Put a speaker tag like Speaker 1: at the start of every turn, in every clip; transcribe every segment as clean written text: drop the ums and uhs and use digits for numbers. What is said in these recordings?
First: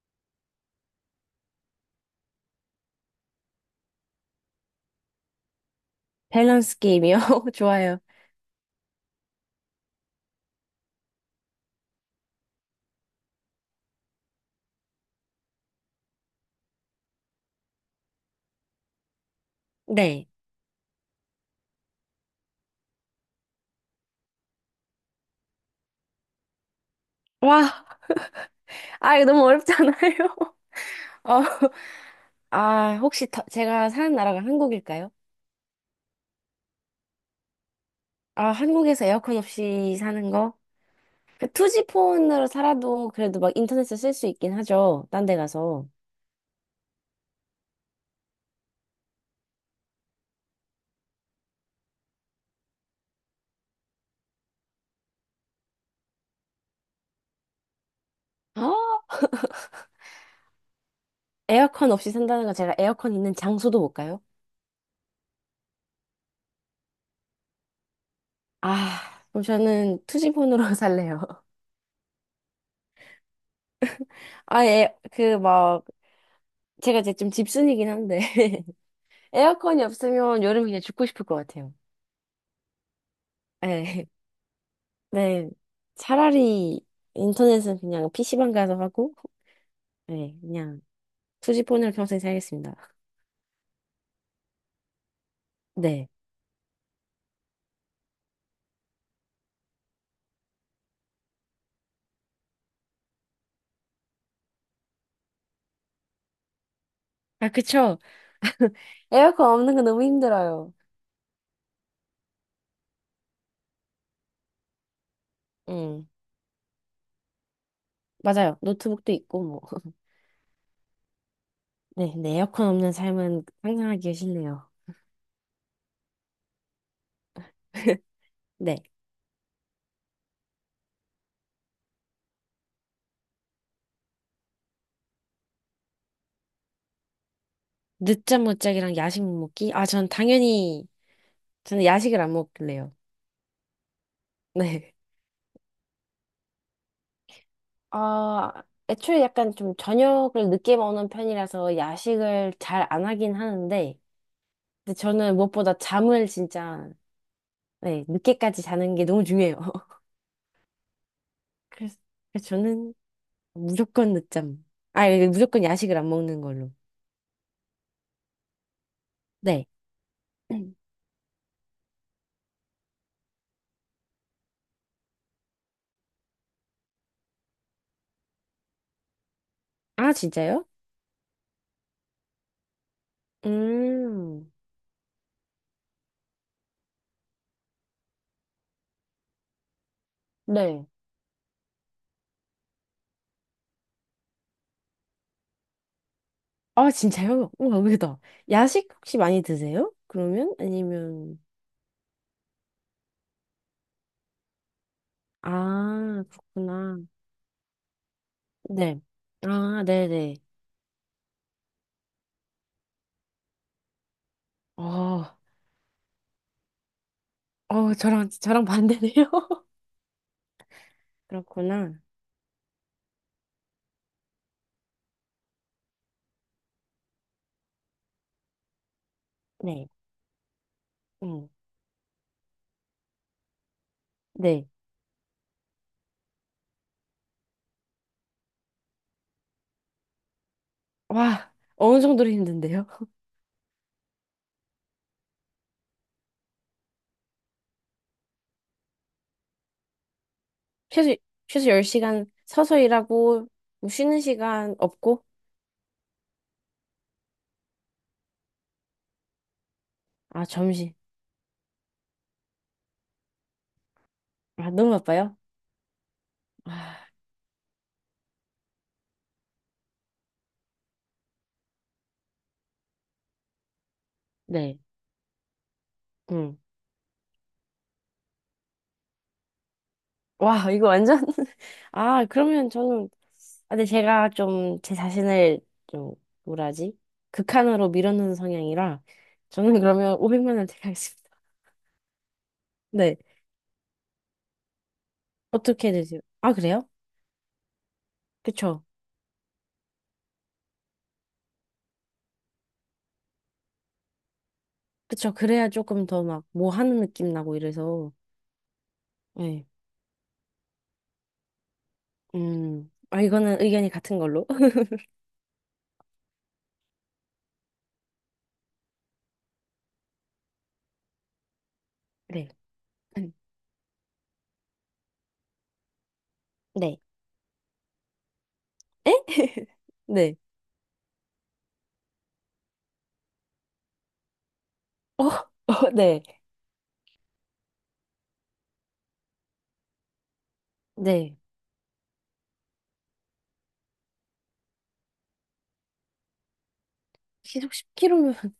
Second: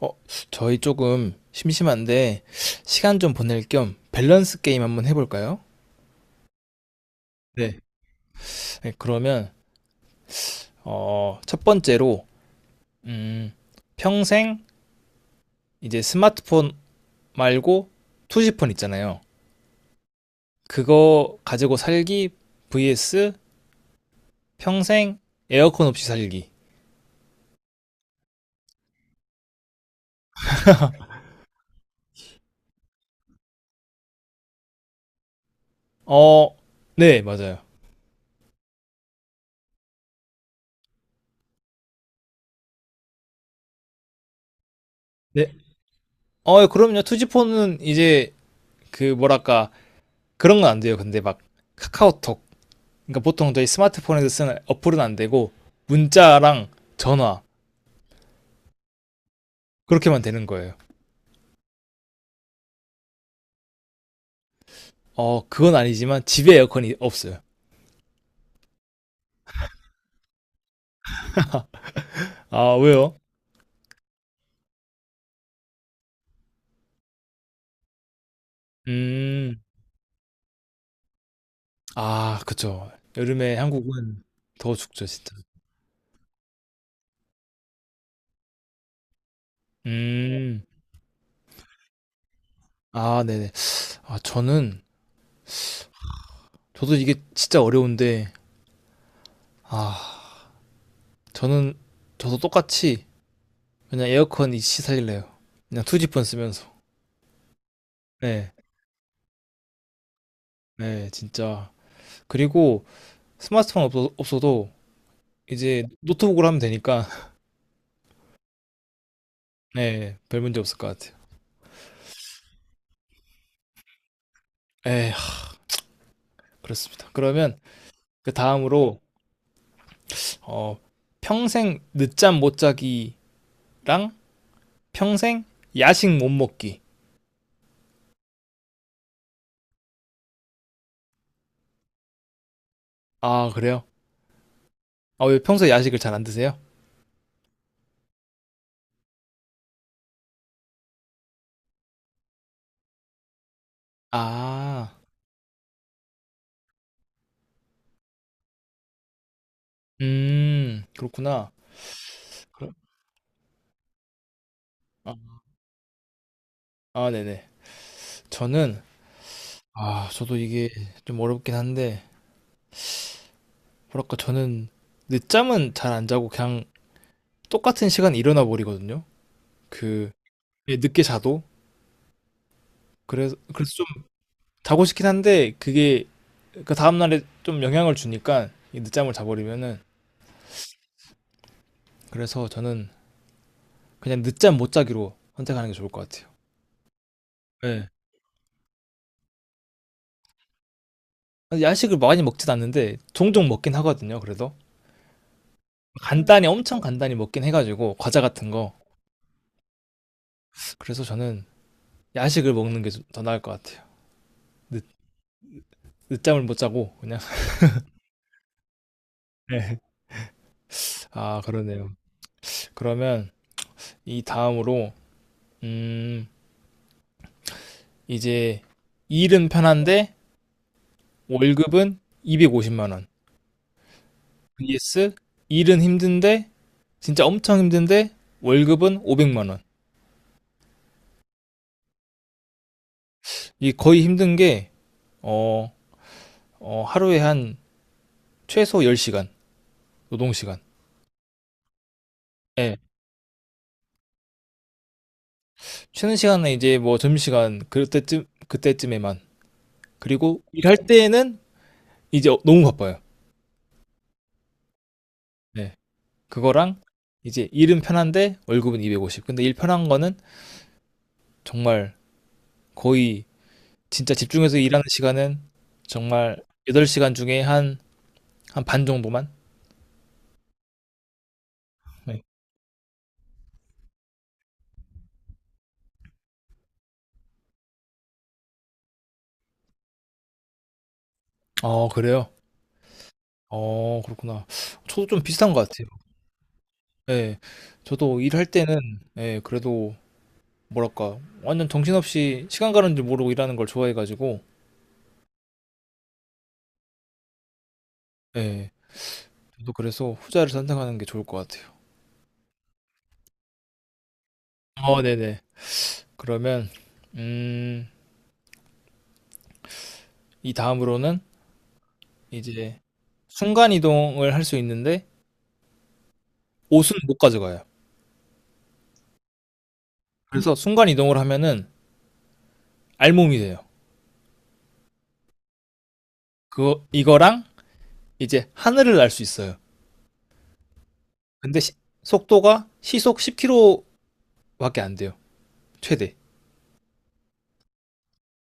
Speaker 1: 어, 저희 조금 심심한데 시간 좀 보낼 겸 밸런스 게임 한번 해볼까요?
Speaker 2: 밸런스 게임이요?
Speaker 1: 네.
Speaker 2: 좋아요.
Speaker 1: 네, 그러면 첫 번째로 음, 평생 이제 스마트폰 말고 투지폰 있잖아요.
Speaker 2: 네.
Speaker 1: 그거 가지고 살기 vs 평생 에어컨 없이 살기.
Speaker 2: 와, 아, 이거 너무 어렵잖아요. 어, 아, 혹시 제가 사는 나라가 한국일까요?
Speaker 1: 어, 네, 맞아요.
Speaker 2: 아, 한국에서 에어컨 없이 사는 거? 그 투지 폰으로 살아도 그래도 막 인터넷을 쓸 수 있긴 하죠. 딴 데
Speaker 1: 네.
Speaker 2: 가서.
Speaker 1: 그럼요. 투지폰은 이제 그 뭐랄까 그런 건 안 돼요. 근데 막 카카오톡, 그러니까 보통 저희 스마트폰에서 쓰는 어플은 안 되고 문자랑 전화,
Speaker 2: 아,
Speaker 1: 그렇게만 되는 거예요.
Speaker 2: 에어컨 없이 산다는 건 제가 에어컨 있는 장소도 못 가요?
Speaker 1: 그건 아니지만 집에 에어컨이 없어요.
Speaker 2: 아, 그럼 저는 투지 폰으로 살래요.
Speaker 1: 아, 왜요?
Speaker 2: 아, 예, 그 막, 제가 이제 좀 집순이긴 한데,
Speaker 1: 음,
Speaker 2: 에어컨이 없으면 여름 그냥 죽고 싶을 것 같아요.
Speaker 1: 아, 그쵸. 여름에
Speaker 2: 예.
Speaker 1: 한국은 더 춥죠, 진짜.
Speaker 2: 네. 차라리 인터넷은 그냥 PC방 가서 하고, 네,
Speaker 1: 음,
Speaker 2: 그냥 투지폰으로 평생 살겠습니다.
Speaker 1: 아, 네네. 아, 저는
Speaker 2: 네.
Speaker 1: 저도 이게 진짜 어려운데, 아, 저는 저도 똑같이 그냥 에어컨 이씨 살릴래요. 그냥 투지폰 쓰면서.
Speaker 2: 아, 그쵸.
Speaker 1: 네,
Speaker 2: 에어컨 없는 건 너무 힘들어요.
Speaker 1: 네, 진짜. 그리고 스마트폰 없어도 이제
Speaker 2: 음,
Speaker 1: 노트북으로 하면 되니까
Speaker 2: 맞아요. 노트북도 있고, 뭐.
Speaker 1: 네, 별 문제 없을 것 같아요.
Speaker 2: 네, 네. 에어컨 없는 삶은 상상하기 싫네요.
Speaker 1: 에, 하, 그렇습니다. 그러면 그
Speaker 2: 네.
Speaker 1: 다음으로 어, 평생 늦잠 못 자기랑 평생 야식 못 먹기.
Speaker 2: 늦잠 못 자기랑 야식 못 먹기? 아, 전 당연히, 저는 야식을 안 먹길래요.
Speaker 1: 아, 그래요?
Speaker 2: 네.
Speaker 1: 아, 왜 평소에 야식을 잘 안 드세요?
Speaker 2: 아, 애초에 약간 좀 저녁을 늦게 먹는 편이라서 야식을 잘 안 하긴 하는데,
Speaker 1: 아,
Speaker 2: 근데 저는 무엇보다 잠을 진짜, 네, 늦게까지 자는 게 너무 중요해요.
Speaker 1: 그렇구나.
Speaker 2: 그래서, 그래서
Speaker 1: 그럼-
Speaker 2: 저는 무조건 늦잠. 아,
Speaker 1: 아,
Speaker 2: 이거 무조건 야식을 안 먹는 걸로.
Speaker 1: 아, 네네. 저는,
Speaker 2: 네.
Speaker 1: 아, 저도 이게 좀 어렵긴 한데 뭐랄까 저는 늦잠은 잘 안 자고 그냥 똑같은 시간에 일어나 버리거든요. 그
Speaker 2: 아, 진짜요?
Speaker 1: 예, 늦게 자도, 그래서
Speaker 2: 음,
Speaker 1: 자고 싶긴 한데 그게 그 다음 날에 좀 영향을 주니까, 이 늦잠을 자버리면은.
Speaker 2: 네.
Speaker 1: 그래서 저는 그냥 늦잠 못 자기로 선택하는 게 좋을 것 같아요.
Speaker 2: 아, 진짜요? 우와,
Speaker 1: 예.
Speaker 2: 의외다. 야식 혹시 많이 드세요? 그러면? 아니면,
Speaker 1: 야식을 많이 먹진 않는데 종종 먹긴 하거든요. 그래도
Speaker 2: 아,
Speaker 1: 간단히, 엄청
Speaker 2: 그렇구나.
Speaker 1: 간단히 먹긴 해가지고, 과자 같은 거.
Speaker 2: 네. 아, 네네.
Speaker 1: 그래서 저는 야식을 먹는 게 더 나을 것 같아요. 늦,
Speaker 2: 어,
Speaker 1: 늦잠을 못 자고 그냥.
Speaker 2: 저랑 반대네요.
Speaker 1: 네. 아, 그러네요.
Speaker 2: 그렇구나.
Speaker 1: 그러면 이 다음으로 음 이제 일은
Speaker 2: 네.
Speaker 1: 편한데
Speaker 2: 음,
Speaker 1: 월급은 250만 원.
Speaker 2: 네.
Speaker 1: vs 일은 힘든데, 진짜 엄청 힘든데 월급은 500만 원.
Speaker 2: 와, 어느 정도로 힘든데요?
Speaker 1: 이 거의 힘든 게, 어, 하루에 한 최소 10시간 노동 시간. 노동시간.
Speaker 2: 최소, 최소 10시간
Speaker 1: 예.
Speaker 2: 서서 일하고, 뭐 쉬는 시간 없고,
Speaker 1: 쉬는 시간은 이제 뭐 점심시간, 그때쯤에만. 그리고
Speaker 2: 아,
Speaker 1: 일할
Speaker 2: 점심.
Speaker 1: 때에는 이제 너무 바빠요.
Speaker 2: 아, 너무 바빠요?
Speaker 1: 네. 그거랑
Speaker 2: 아,
Speaker 1: 이제 일은 편한데 월급은 250. 근데 일 편한 거는 정말 거의, 진짜 집중해서
Speaker 2: 네.
Speaker 1: 일하는 시간은 정말
Speaker 2: 음.
Speaker 1: 8시간 중에 한 한 반 정도만.
Speaker 2: 와, 이거 완전.
Speaker 1: 네.
Speaker 2: 아, 그러면 저는, 아, 근데 제가 좀 제 자신을 좀, 뭐라지? 극한으로 밀어넣는 성향이라, 저는 그러면 500만 원 택하겠습니다.
Speaker 1: 그래요.
Speaker 2: 네.
Speaker 1: 그렇구나. 저도 좀 비슷한 것 같아요.
Speaker 2: 어떻게 되세요? 아, 그래요?
Speaker 1: 예. 저도 일할 때는,
Speaker 2: 그쵸.
Speaker 1: 예, 그래도 뭐랄까 완전 정신없이 시간 가는 줄 모르고 일하는 걸 좋아해 가지고,
Speaker 2: 그쵸. 그래야 조금 더 막, 뭐 하는 느낌 나고 이래서.
Speaker 1: 예,
Speaker 2: 네.
Speaker 1: 저도 그래서 후자를 선택하는 게 좋을 것 같아요.
Speaker 2: 음. 아, 이거는 의견이 같은 걸로.
Speaker 1: 네네. 그러면 음 이 다음으로는
Speaker 2: 네.
Speaker 1: 이제
Speaker 2: 음.
Speaker 1: 순간 이동을 할 수 있는데 옷은
Speaker 2: 네.
Speaker 1: 못 가져가요.
Speaker 2: 에? 네.
Speaker 1: 그래서 순간 이동을 하면은 알몸이 돼요.
Speaker 2: 어, 어, 네.
Speaker 1: 그거, 이거랑 이제 하늘을 날 수 있어요.
Speaker 2: 네.
Speaker 1: 근데 시 속도가 시속 10km 밖에 안 돼요. 최대.
Speaker 2: 시속 10km면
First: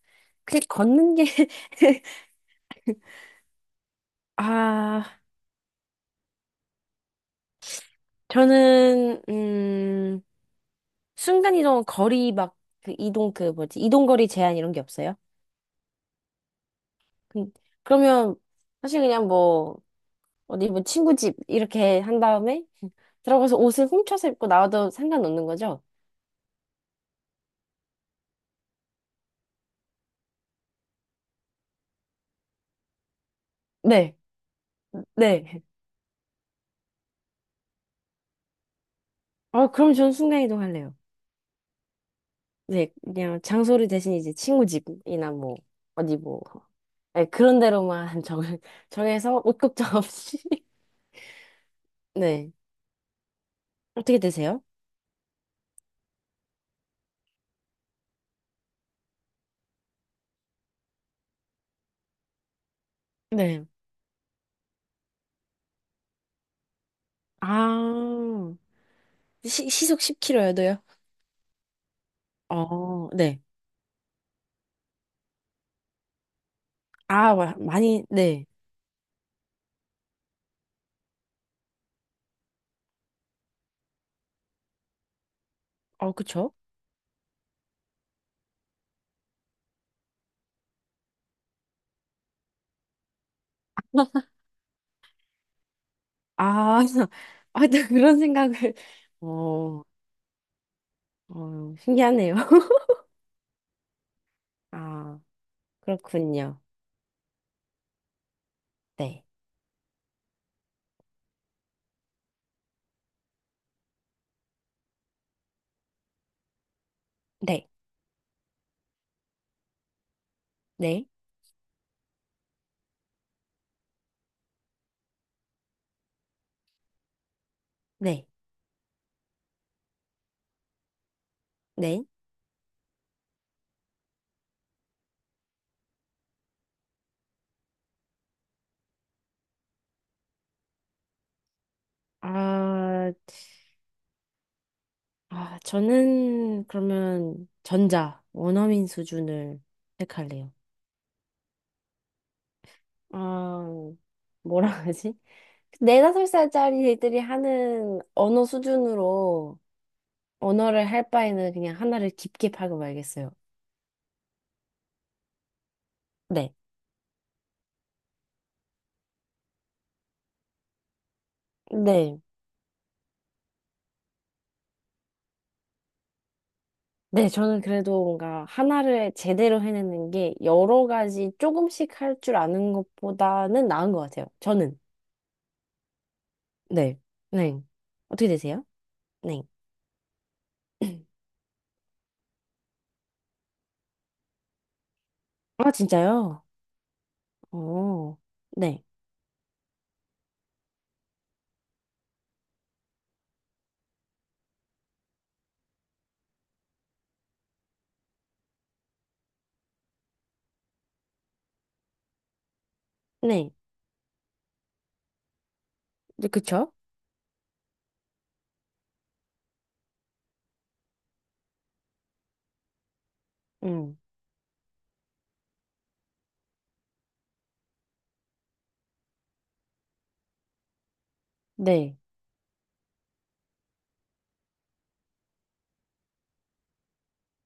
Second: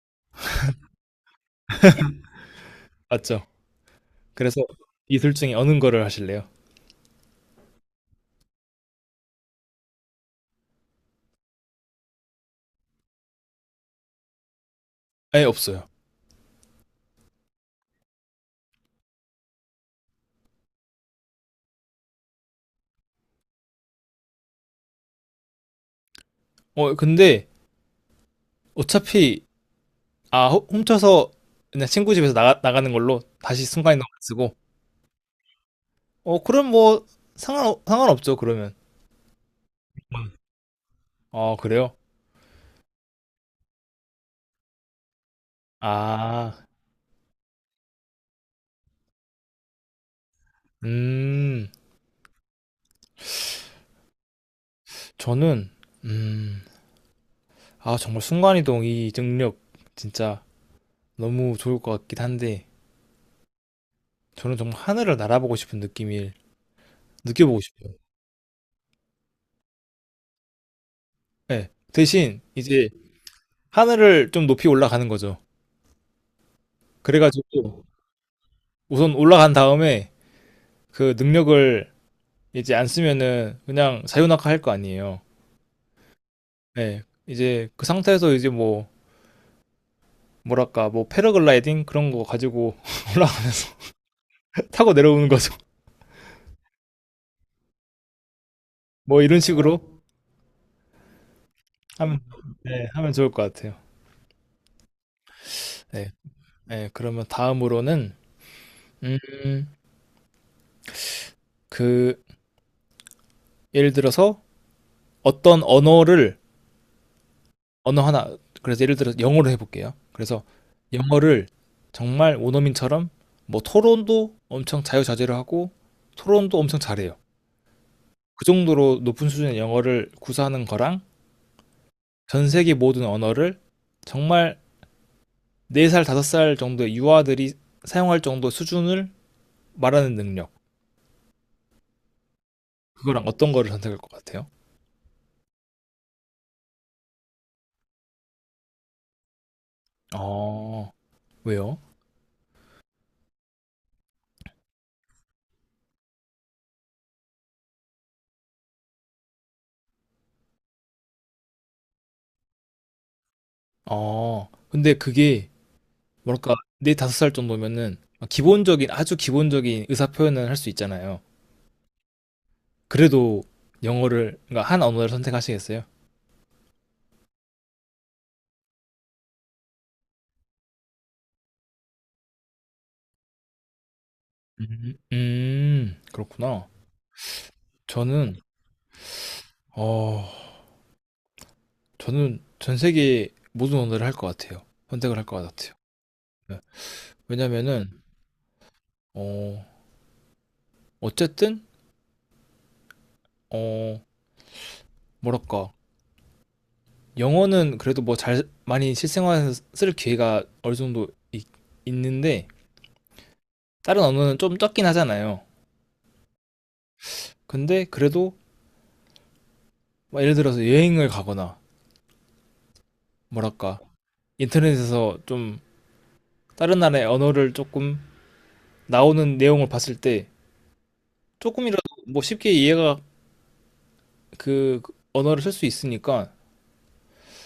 Speaker 2: 그냥 걷는 게
Speaker 1: 맞죠? 그래서 이
Speaker 2: 아,
Speaker 1: 둘 중에 어느 거를 하실래요?
Speaker 2: 저는 순간 이동 거리 막 그 이동, 그 뭐지? 이동 거리 제한 이런 게 없어요?
Speaker 1: 아예 없어요.
Speaker 2: 그, 그러면 사실 그냥 뭐 어디 뭐 친구 집 이렇게 한 다음에 들어가서 옷을 훔쳐서 입고 나와도 상관없는 거죠?
Speaker 1: 근데 어차피, 아, 훔쳐서, 그냥 친구 집에서 나가는 걸로 다시 순간이동
Speaker 2: 네,
Speaker 1: 안 쓰고,
Speaker 2: 네.
Speaker 1: 그럼 뭐 상관없죠 그러면.
Speaker 2: 어, 그럼 저는 순간 이동할래요.
Speaker 1: 아, 그래요?
Speaker 2: 네, 그냥 장소를 대신 이제 친구 집이나 뭐, 어디 뭐,
Speaker 1: 아,
Speaker 2: 네, 그런 데로만 정해서 옷 걱정 없이.
Speaker 1: 음
Speaker 2: 네. 어떻게 되세요?
Speaker 1: 저는, 음 아, 정말 순간이동 이 능력, 진짜 너무 좋을 것 같긴 한데
Speaker 2: 네.
Speaker 1: 저는 정말 하늘을 날아보고 싶은 느낌을 느껴보고 싶어요.
Speaker 2: 아, 시속 10km여도요?
Speaker 1: 네. 대신 이제
Speaker 2: 어, 네.
Speaker 1: 하늘을 좀 높이 올라가는 거죠.
Speaker 2: 아,
Speaker 1: 그래가지고
Speaker 2: 많이, 네.
Speaker 1: 우선 올라간 다음에 그 능력을 이제 안 쓰면은 그냥 사유낙하 할 거 아니에요.
Speaker 2: 어, 그쵸?
Speaker 1: 네. 이제 그 상태에서 이제 뭐, 뭐랄까, 뭐 패러글라이딩 그런 거 가지고 올라가면서 타고 내려오는 거죠.
Speaker 2: 아, 아, 또 그런 생각을,
Speaker 1: 뭐 이런 식으로
Speaker 2: 어, 어,
Speaker 1: 하면,
Speaker 2: 신기하네요.
Speaker 1: 네, 하면 좋을 것 같아요.
Speaker 2: 아,
Speaker 1: 네.
Speaker 2: 그렇군요.
Speaker 1: 네, 그러면 다음으로는
Speaker 2: 네.
Speaker 1: 음, 그 예를 들어서 어떤 언어를,
Speaker 2: 네.
Speaker 1: 언어 하나, 그래서 예를 들어서 영어로 해볼게요. 그래서
Speaker 2: 네.
Speaker 1: 영어를 정말 원어민처럼 뭐 토론도 엄청 자유자재로 하고 토론도 엄청 잘해요.
Speaker 2: 네.
Speaker 1: 그 정도로 높은 수준의 영어를 구사하는 거랑,
Speaker 2: 네.
Speaker 1: 전 세계 모든 언어를 정말 4살, 5살 정도의 유아들이 사용할 정도 수준을 말하는 능력.
Speaker 2: 아,
Speaker 1: 그거랑 어떤 거를 선택할 것 같아요?
Speaker 2: 아, 저는 그러면 전자, 원어민 수준을 택할래요.
Speaker 1: 어, 왜요?
Speaker 2: 아, 뭐라 하지? 네다섯 살짜리 애들이 하는 언어 수준으로 언어를 할 바에는 그냥 하나를 깊게 파고 말겠어요.
Speaker 1: 근데 그게
Speaker 2: 네.
Speaker 1: 뭐랄까 네 다섯 살 정도면은 기본적인, 아주 기본적인 의사 표현을 할 수 있잖아요.
Speaker 2: 네.
Speaker 1: 그래도 영어를, 그러니까 한 언어를 선택하시겠어요?
Speaker 2: 네, 저는 그래도 뭔가 하나를 제대로 해내는 게 여러 가지 조금씩 할 줄 아는 것보다는 나은 것 같아요. 저는.
Speaker 1: 그렇구나.
Speaker 2: 네. 네. 어떻게
Speaker 1: 저는
Speaker 2: 되세요? 네.
Speaker 1: 어 저는 전 세계 모든 언어를 할 것 같아요. 선택을 할 것
Speaker 2: 아,
Speaker 1: 같아요.
Speaker 2: 진짜요?
Speaker 1: 네. 왜냐면은
Speaker 2: 어. 네.
Speaker 1: 어 어쨌든 어 뭐랄까 영어는 그래도 뭐 잘 많이 실생활에서 쓸 기회가 어느 정도 있, 있는데
Speaker 2: 네.
Speaker 1: 다른 언어는 좀 적긴 하잖아요.
Speaker 2: 네, 그쵸?
Speaker 1: 근데 그래도 막 예를 들어서 여행을 가거나, 뭐랄까
Speaker 2: 음.
Speaker 1: 인터넷에서 좀 다른 나라의 언어를 조금 나오는 내용을 봤을 때 조금이라도
Speaker 2: 네.
Speaker 1: 뭐 쉽게 이해가, 그 언어를 쓸 수 있으니까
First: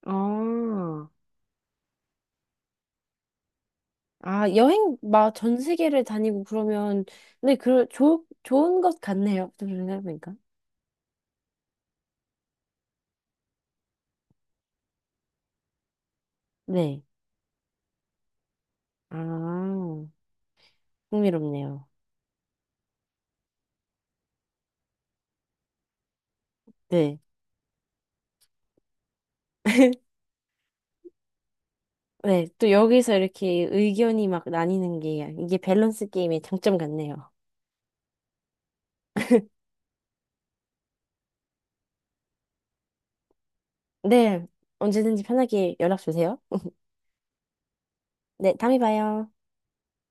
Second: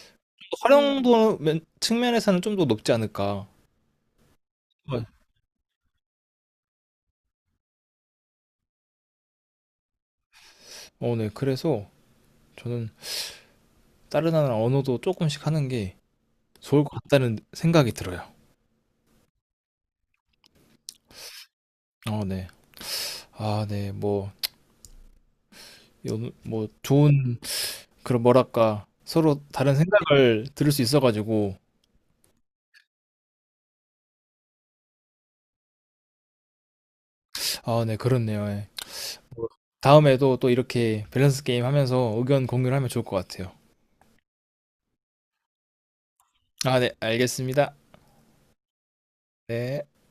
Speaker 2: 아.
Speaker 1: 활용도 측면에서는 좀 더 높지 않을까.
Speaker 2: 아, 여행
Speaker 1: 네.
Speaker 2: 막 전 세계를 다니고 그러면, 네, 좋은 것 같네요. 좀 생각해보니까.
Speaker 1: 네. 그래서 저는 다른 나라 언어도 조금씩 하는 게 좋을 것
Speaker 2: 네.
Speaker 1: 같다는 생각이 들어요.
Speaker 2: 아, 흥미롭네요.
Speaker 1: 네. 아, 네. 뭐, 뭐
Speaker 2: 네.
Speaker 1: 좋은, 그런 뭐랄까 서로 다른 생각을 들을 수 있어가지고.
Speaker 2: 네, 또 여기서 이렇게 의견이 막 나뉘는 게 이게 밸런스 게임의 장점 같네요.
Speaker 1: 아, 네. 그렇네요. 예. 다음에도 또 이렇게 밸런스 게임 하면서 의견 공유를 하면 좋을 것 같아요.
Speaker 2: 네, 언제든지 편하게 연락 주세요.
Speaker 1: 아, 네, 알겠습니다.
Speaker 2: 네, 다음에 봐요.
Speaker 1: 네.